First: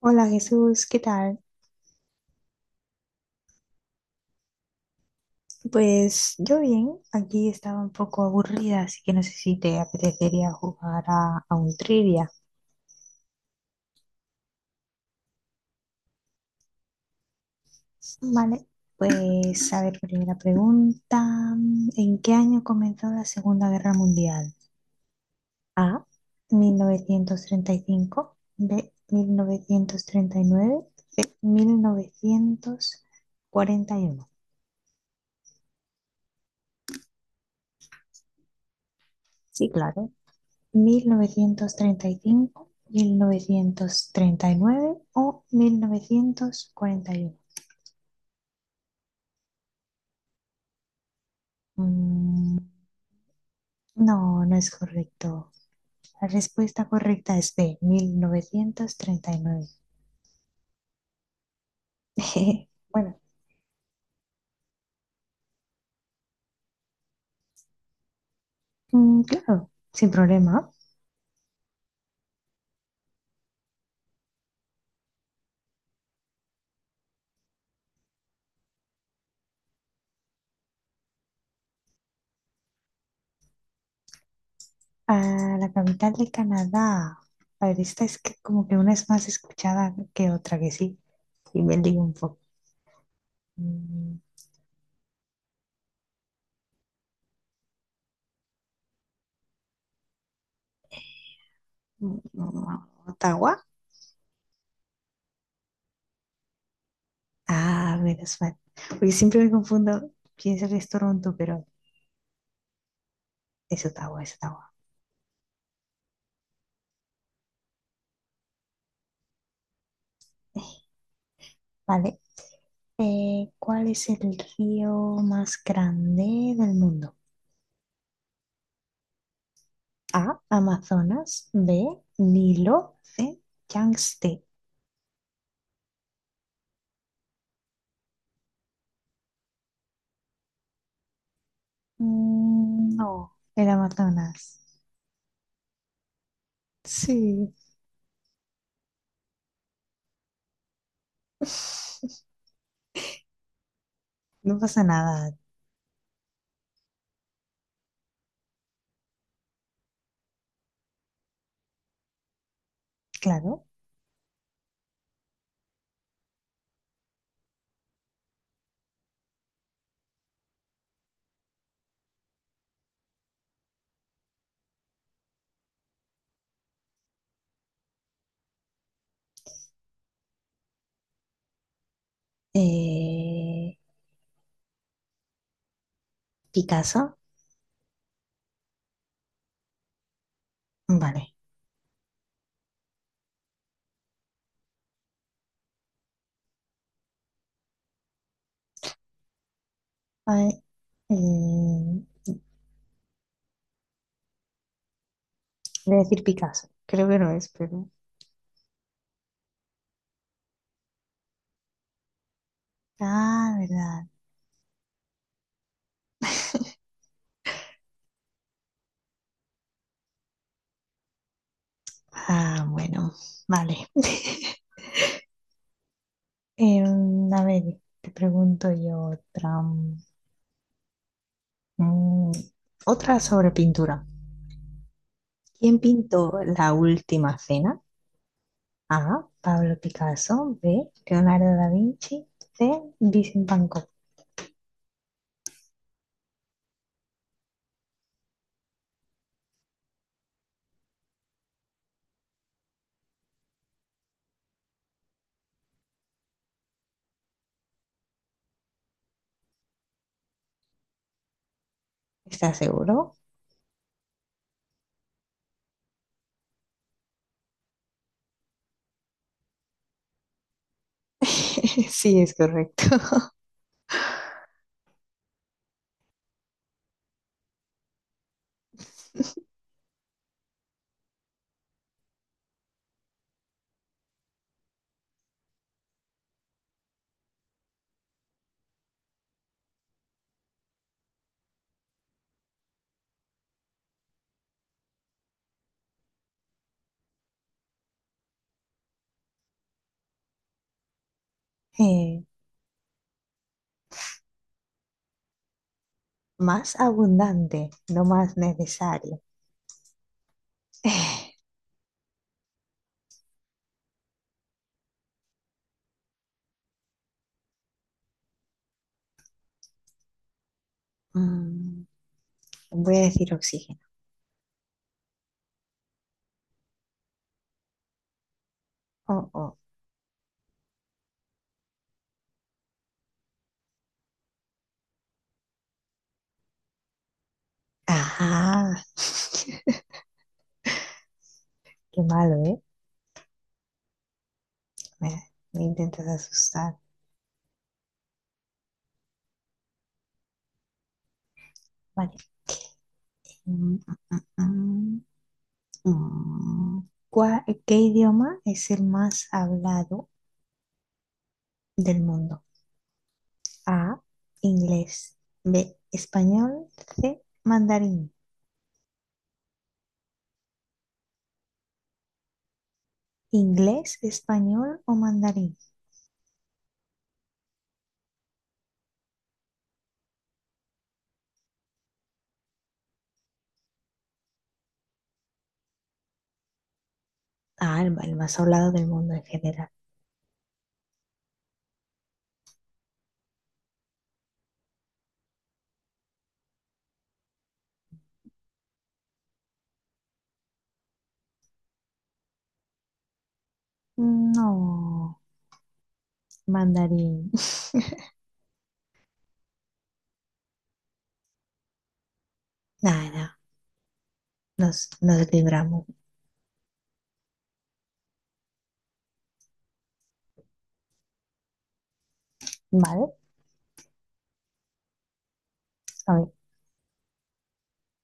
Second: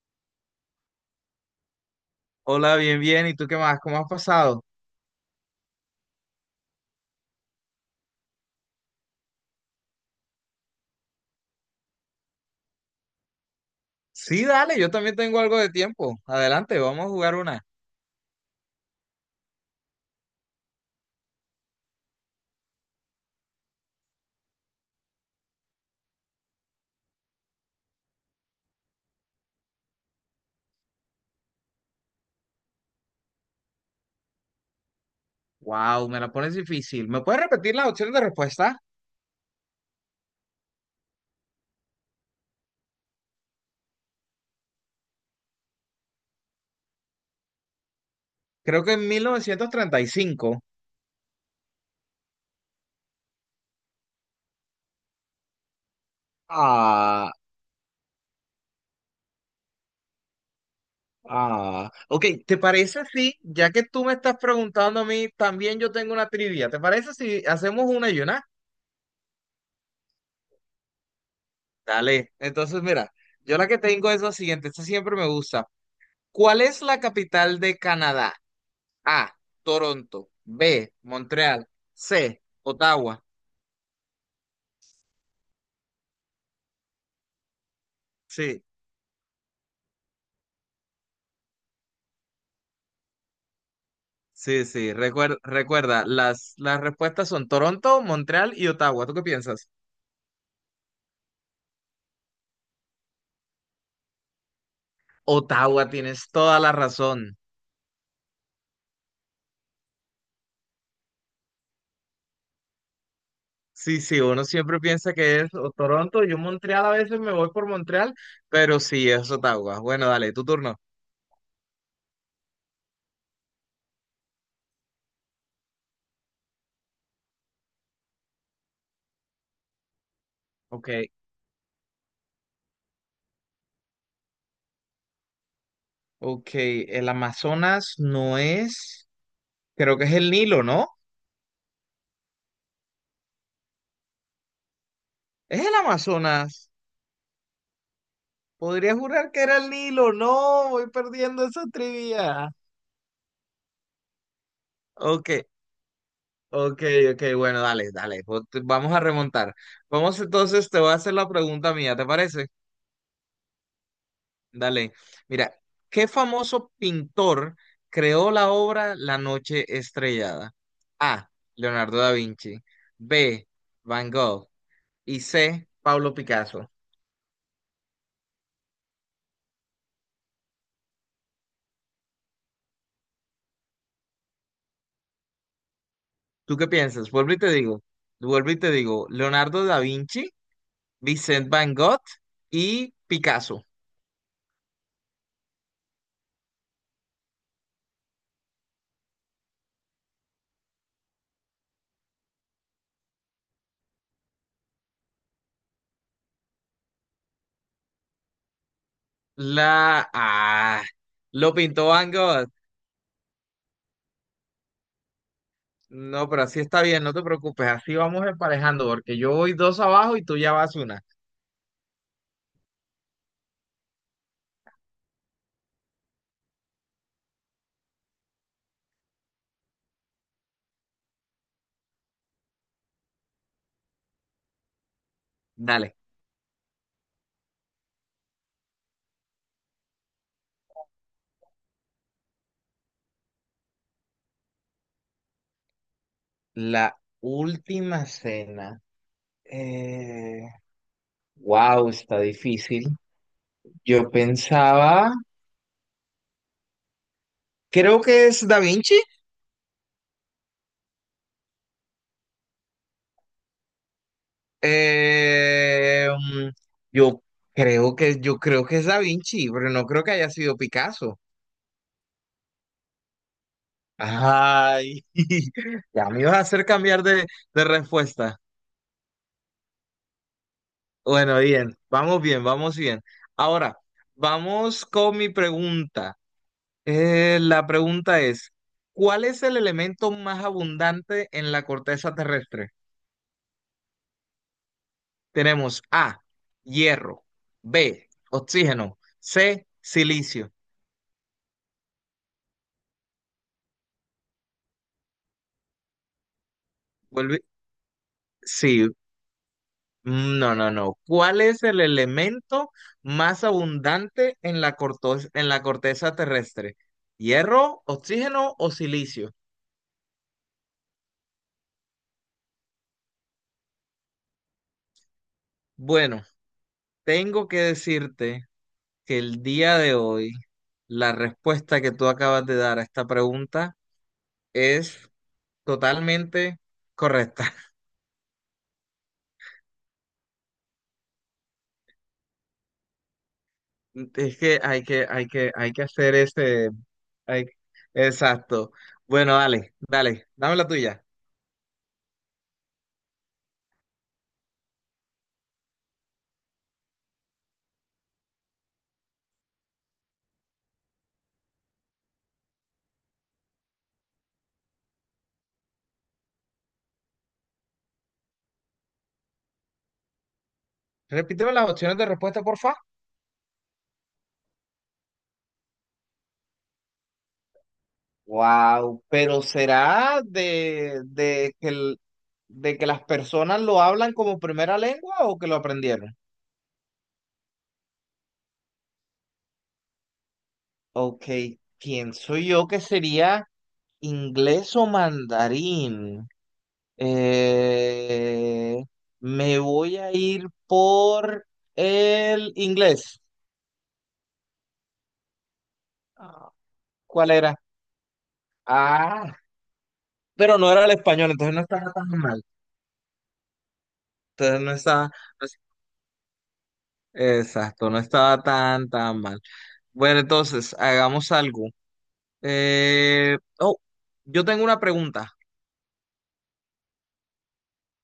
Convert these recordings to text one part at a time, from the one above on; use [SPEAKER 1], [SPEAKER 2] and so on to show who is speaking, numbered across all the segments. [SPEAKER 1] Hola Jesús, ¿qué tal?
[SPEAKER 2] Hola, bien, bien. ¿Y tú qué más? ¿Cómo has pasado?
[SPEAKER 1] Pues yo bien, aquí estaba un poco aburrida, así que no sé si te apetecería jugar a un trivia.
[SPEAKER 2] Sí, dale, yo también tengo algo de tiempo. Adelante, vamos a jugar una.
[SPEAKER 1] Vale, pues a ver, primera pregunta. ¿En qué año comenzó la Segunda Guerra Mundial? A, 1935, B, mil novecientos treinta y nueve, mil novecientos cuarenta y uno.
[SPEAKER 2] Wow, me la pones difícil. ¿Me puedes repetir las opciones de respuesta?
[SPEAKER 1] Sí, claro, 1935, 1939 o 1941.
[SPEAKER 2] Creo que en 1935.
[SPEAKER 1] Mm, no es correcto. La respuesta
[SPEAKER 2] Ah,
[SPEAKER 1] correcta es B, 1939.
[SPEAKER 2] ah, Ok, ¿te parece
[SPEAKER 1] Bueno,
[SPEAKER 2] si, ya que tú me estás preguntando a mí, también yo tengo una trivia? ¿Te parece si hacemos una y una?
[SPEAKER 1] claro, sin problema.
[SPEAKER 2] Dale. Entonces, mira, yo la que tengo es la siguiente. Esta siempre me gusta. ¿Cuál es la capital de Canadá? A, Toronto, B, Montreal, C, Ottawa.
[SPEAKER 1] Ah, la capital de Canadá. A ver, esta es que
[SPEAKER 2] Sí,
[SPEAKER 1] como que una es más escuchada que otra, que sí. Y me lío un poco. Mm,
[SPEAKER 2] sí, sí. Recuerda, las respuestas son Toronto, Montreal y Ottawa. ¿Tú qué piensas?
[SPEAKER 1] Ottawa.
[SPEAKER 2] Ottawa, tienes toda la razón.
[SPEAKER 1] Ah, menos mal. Porque siempre me confundo, pienso que es Toronto, pero es
[SPEAKER 2] Sí, sí,
[SPEAKER 1] Ottawa, es
[SPEAKER 2] uno
[SPEAKER 1] Ottawa.
[SPEAKER 2] siempre piensa que es o Toronto. Yo Montreal a veces me voy por Montreal, pero sí es Ottawa. Bueno, dale, tu turno.
[SPEAKER 1] Vale. ¿Cuál es el río más grande del mundo? A,
[SPEAKER 2] Ok,
[SPEAKER 1] Amazonas, B, Nilo, C, Yangtze.
[SPEAKER 2] ok. El Amazonas no es, creo que es el Nilo, ¿no?
[SPEAKER 1] No, el Amazonas.
[SPEAKER 2] Es el Amazonas.
[SPEAKER 1] Sí.
[SPEAKER 2] Podría jurar que era el Nilo. No, voy perdiendo esa trivia.
[SPEAKER 1] No pasa
[SPEAKER 2] Ok,
[SPEAKER 1] nada,
[SPEAKER 2] ok, ok. Bueno, dale, dale. Vamos a remontar. Vamos entonces, te voy a hacer la pregunta mía, ¿te parece?
[SPEAKER 1] claro.
[SPEAKER 2] Dale. Mira, ¿qué famoso pintor creó la obra La Noche Estrellada? A. Leonardo da Vinci. B. Van Gogh. Y C. Pablo Picasso.
[SPEAKER 1] Eh,
[SPEAKER 2] ¿Tú qué piensas?
[SPEAKER 1] Picasso,
[SPEAKER 2] Vuelvo y te digo. Vuelvo y te digo. Leonardo da Vinci.
[SPEAKER 1] vale.
[SPEAKER 2] Vincent Van Gogh y Picasso.
[SPEAKER 1] A ver, eh, voy a decir Picasso, creo que no es, pero
[SPEAKER 2] La ah, lo pintó Van Gogh.
[SPEAKER 1] ah, verdad.
[SPEAKER 2] No, pero así está bien, no te preocupes, así vamos emparejando, porque yo voy dos abajo y tú ya vas una.
[SPEAKER 1] Ah, bueno, vale. A ver, te pregunto yo otra. mm, Otra sobre pintura. ¿Quién
[SPEAKER 2] Dale.
[SPEAKER 1] pintó La Última Cena? A. Pablo Picasso. B. Leonardo da Vinci. C. Vincent Van Gogh.
[SPEAKER 2] La última cena. Eh, wow, está difícil. Yo pensaba, creo que es Da Vinci.
[SPEAKER 1] ¿Estás seguro?
[SPEAKER 2] Eh, mm, yo yo creo que es Da Vinci, pero no creo que haya sido Picasso.
[SPEAKER 1] Sí, es correcto.
[SPEAKER 2] Ay, ya me ibas a hacer cambiar de respuesta. Bueno, bien, vamos bien, vamos bien. Ahora, vamos con mi pregunta. La pregunta es, ¿cuál es el elemento más abundante en la corteza terrestre? Tenemos A, hierro, B, oxígeno, C, silicio.
[SPEAKER 1] Eh, más
[SPEAKER 2] Vuelve-
[SPEAKER 1] abundante, no más
[SPEAKER 2] Sí,
[SPEAKER 1] necesario.
[SPEAKER 2] Mm, No, no, no. ¿Cuál es el elemento más abundante en la en la corteza terrestre? ¿Hierro, oxígeno o silicio?
[SPEAKER 1] Mm, voy a decir oxígeno.
[SPEAKER 2] Bueno, tengo que decirte que
[SPEAKER 1] Oh,
[SPEAKER 2] el
[SPEAKER 1] oh.
[SPEAKER 2] día de hoy la respuesta que tú acabas de dar a esta pregunta es totalmente correcta.
[SPEAKER 1] Ajá. Qué malo, ¿eh?
[SPEAKER 2] Es que hay que,
[SPEAKER 1] Me,
[SPEAKER 2] hay que,
[SPEAKER 1] me
[SPEAKER 2] hay que
[SPEAKER 1] intentas
[SPEAKER 2] hacer ese...
[SPEAKER 1] asustar.
[SPEAKER 2] hay- Exacto. Bueno, dale, dale, dame la tuya.
[SPEAKER 1] Vale. Mm, mm, mm, mm. ¿Qué idioma es el más hablado del mundo? A, inglés. B, español. C, mandarín.
[SPEAKER 2] Repíteme las opciones de respuesta, porfa.
[SPEAKER 1] ¿Inglés, español o mandarín?
[SPEAKER 2] Wow, pero será de que de que las personas lo hablan como primera lengua o que lo aprendieron.
[SPEAKER 1] Ah, el más hablado del mundo en general.
[SPEAKER 2] Ok, pienso yo que sería inglés o mandarín. Eh, Me voy a ir por el inglés.
[SPEAKER 1] No,
[SPEAKER 2] Ah, ¿Cuál
[SPEAKER 1] mandarín.
[SPEAKER 2] era? Ah, pero no era el español, entonces no estaba tan mal.
[SPEAKER 1] Nada,
[SPEAKER 2] Entonces no
[SPEAKER 1] nos,
[SPEAKER 2] estaba,
[SPEAKER 1] nos
[SPEAKER 2] no es-
[SPEAKER 1] libramos.
[SPEAKER 2] exacto, no estaba tan mal. Bueno, entonces, hagamos algo.
[SPEAKER 1] ¿Vale?
[SPEAKER 2] Eh, oh, yo tengo una pregunta.
[SPEAKER 1] A ver,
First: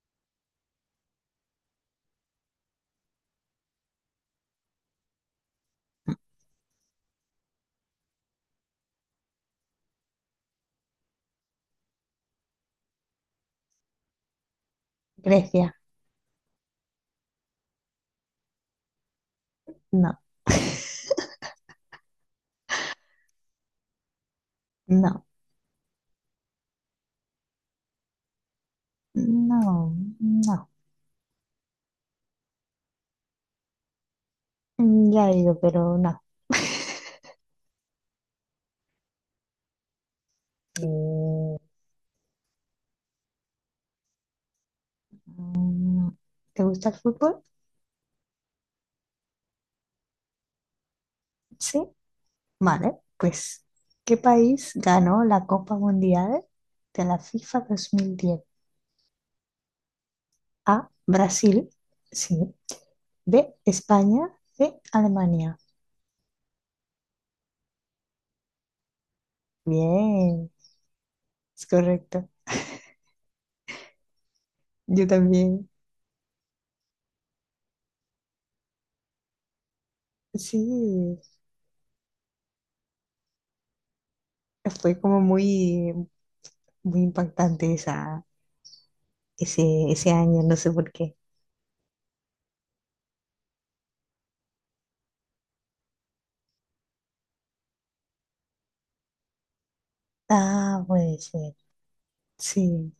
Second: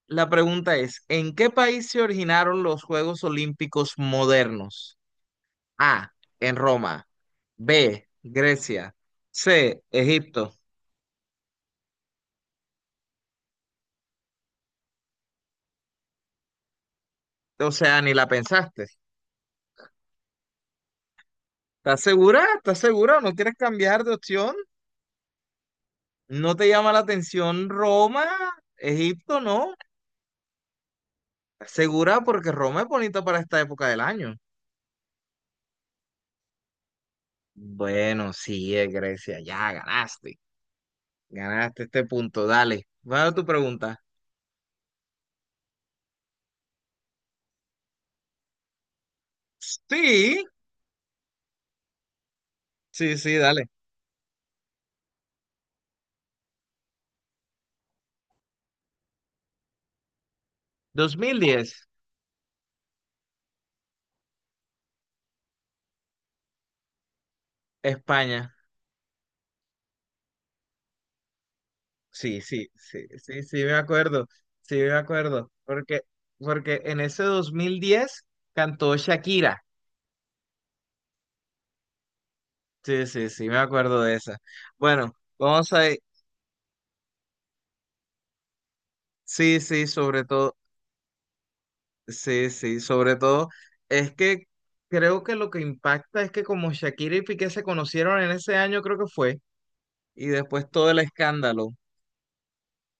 [SPEAKER 2] La pregunta es, ¿en qué país se originaron los Juegos Olímpicos modernos? A, en Roma. B, Grecia. C, Egipto.
[SPEAKER 1] Grecia.
[SPEAKER 2] O sea, ni la pensaste.
[SPEAKER 1] No.
[SPEAKER 2] ¿Estás segura? ¿Estás segura? ¿No quieres cambiar de opción?
[SPEAKER 1] No,
[SPEAKER 2] ¿No te llama la atención Roma? Egipto, no.
[SPEAKER 1] no, no.
[SPEAKER 2] ¿Estás segura? Porque Roma es bonita para esta época del año.
[SPEAKER 1] Ya he ido, pero no.
[SPEAKER 2] Bueno, sí, es Grecia. Ya ganaste.
[SPEAKER 1] Eh,
[SPEAKER 2] Ganaste este punto, dale. ¿Va a tu pregunta?
[SPEAKER 1] No. ¿Te gusta el fútbol?
[SPEAKER 2] Sí,
[SPEAKER 1] Sí. Vale,
[SPEAKER 2] sí, sí,
[SPEAKER 1] pues,
[SPEAKER 2] dale.
[SPEAKER 1] ¿qué país ganó la Copa Mundial de la FIFA 2010? A,
[SPEAKER 2] dos mil
[SPEAKER 1] Brasil,
[SPEAKER 2] diez
[SPEAKER 1] sí. B, España, C, Alemania.
[SPEAKER 2] España.
[SPEAKER 1] Bien, es correcto.
[SPEAKER 2] Sí, sí, sí, sí, sí, me acuerdo. Sí, me
[SPEAKER 1] Yo
[SPEAKER 2] acuerdo.
[SPEAKER 1] también.
[SPEAKER 2] Porque en ese 2010 cantó Shakira.
[SPEAKER 1] Sí,
[SPEAKER 2] Sí, sí, sí, me acuerdo de esa.
[SPEAKER 1] fue
[SPEAKER 2] Bueno,
[SPEAKER 1] como
[SPEAKER 2] vamos a...
[SPEAKER 1] muy, muy impactante esa,
[SPEAKER 2] Sí, sí,
[SPEAKER 1] ese, ese
[SPEAKER 2] sobre
[SPEAKER 1] año, no
[SPEAKER 2] todo,
[SPEAKER 1] sé por qué.
[SPEAKER 2] sí, sí, sobre todo, es que creo que lo que impacta es que como Shakira y Piqué se conocieron en ese año, creo que fue, y después
[SPEAKER 1] Ah,
[SPEAKER 2] todo el
[SPEAKER 1] pues sí.
[SPEAKER 2] escándalo.
[SPEAKER 1] Sí,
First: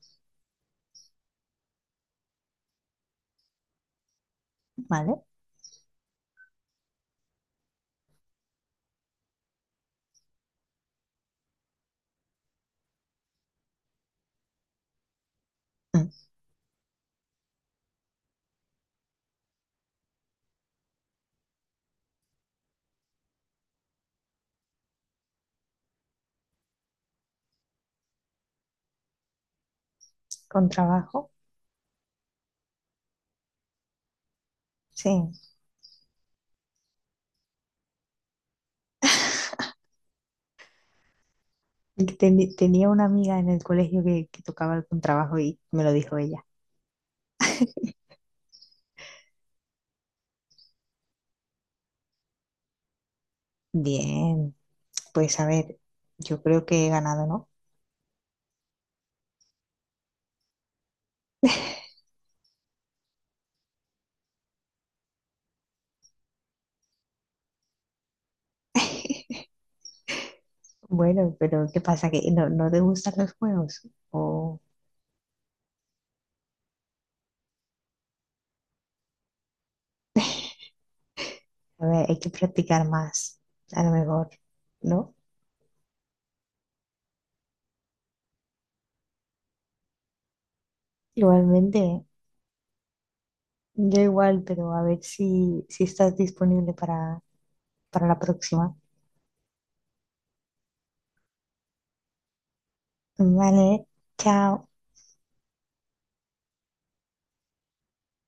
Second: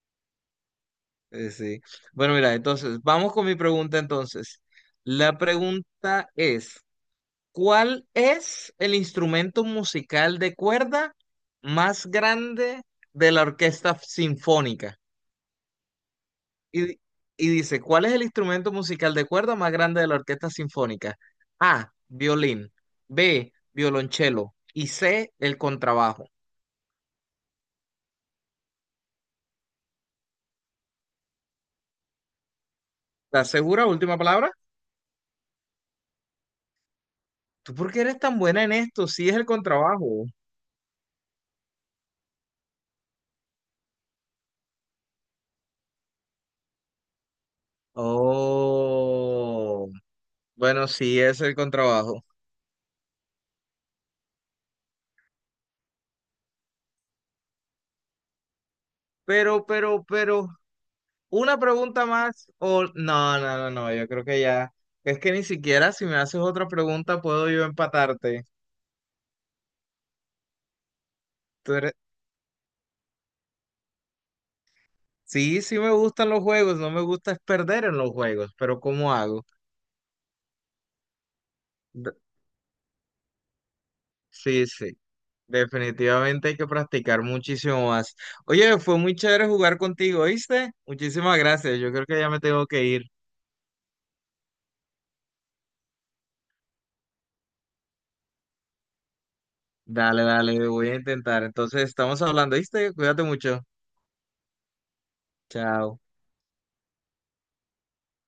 [SPEAKER 2] Sí. Bueno, mira, entonces, vamos con mi pregunta entonces.
[SPEAKER 1] vale.
[SPEAKER 2] La pregunta es, ¿cuál es el instrumento musical de cuerda más grande de la orquesta sinfónica?
[SPEAKER 1] Mm.
[SPEAKER 2] Y, di- y dice, ¿cuál es el instrumento musical de cuerda más grande de la orquesta sinfónica? A, violín, B, violonchelo y C, el contrabajo.
[SPEAKER 1] Con trabajo,
[SPEAKER 2] ¿Estás segura? Última palabra.
[SPEAKER 1] sí.
[SPEAKER 2] ¿Tú por qué eres tan buena en esto? Sí, es el contrabajo.
[SPEAKER 1] Tenía una amiga en el colegio que tocaba el contrabajo y me lo dijo ella.
[SPEAKER 2] Oh. Bueno, sí, es el contrabajo.
[SPEAKER 1] Bien, pues a ver, yo creo que he ganado, ¿no?
[SPEAKER 2] Pero, una pregunta más o no, no, no, no, yo creo que ya. Es que ni siquiera si me haces otra pregunta puedo yo empatarte.
[SPEAKER 1] Bueno, pero
[SPEAKER 2] Tú
[SPEAKER 1] ¿qué
[SPEAKER 2] eres-
[SPEAKER 1] pasa? ¿Que no te gustan los juegos? O
[SPEAKER 2] Sí, sí me gustan los juegos, no me gusta es perder en los juegos, pero ¿cómo hago?
[SPEAKER 1] a ver,
[SPEAKER 2] De-
[SPEAKER 1] hay que practicar más, a lo mejor,
[SPEAKER 2] Sí, sí,
[SPEAKER 1] ¿no?
[SPEAKER 2] definitivamente hay que practicar muchísimo más. Oye, fue muy chévere jugar contigo, ¿viste? Muchísimas gracias, yo
[SPEAKER 1] Igualmente,
[SPEAKER 2] creo que ya me tengo que ir.
[SPEAKER 1] yo igual, pero a ver si estás disponible para la próxima.
[SPEAKER 2] Dale, dale, voy a intentar. Entonces, estamos hablando, ¿viste? Cuídate mucho.
[SPEAKER 1] Vale, chao.
[SPEAKER 2] Chao.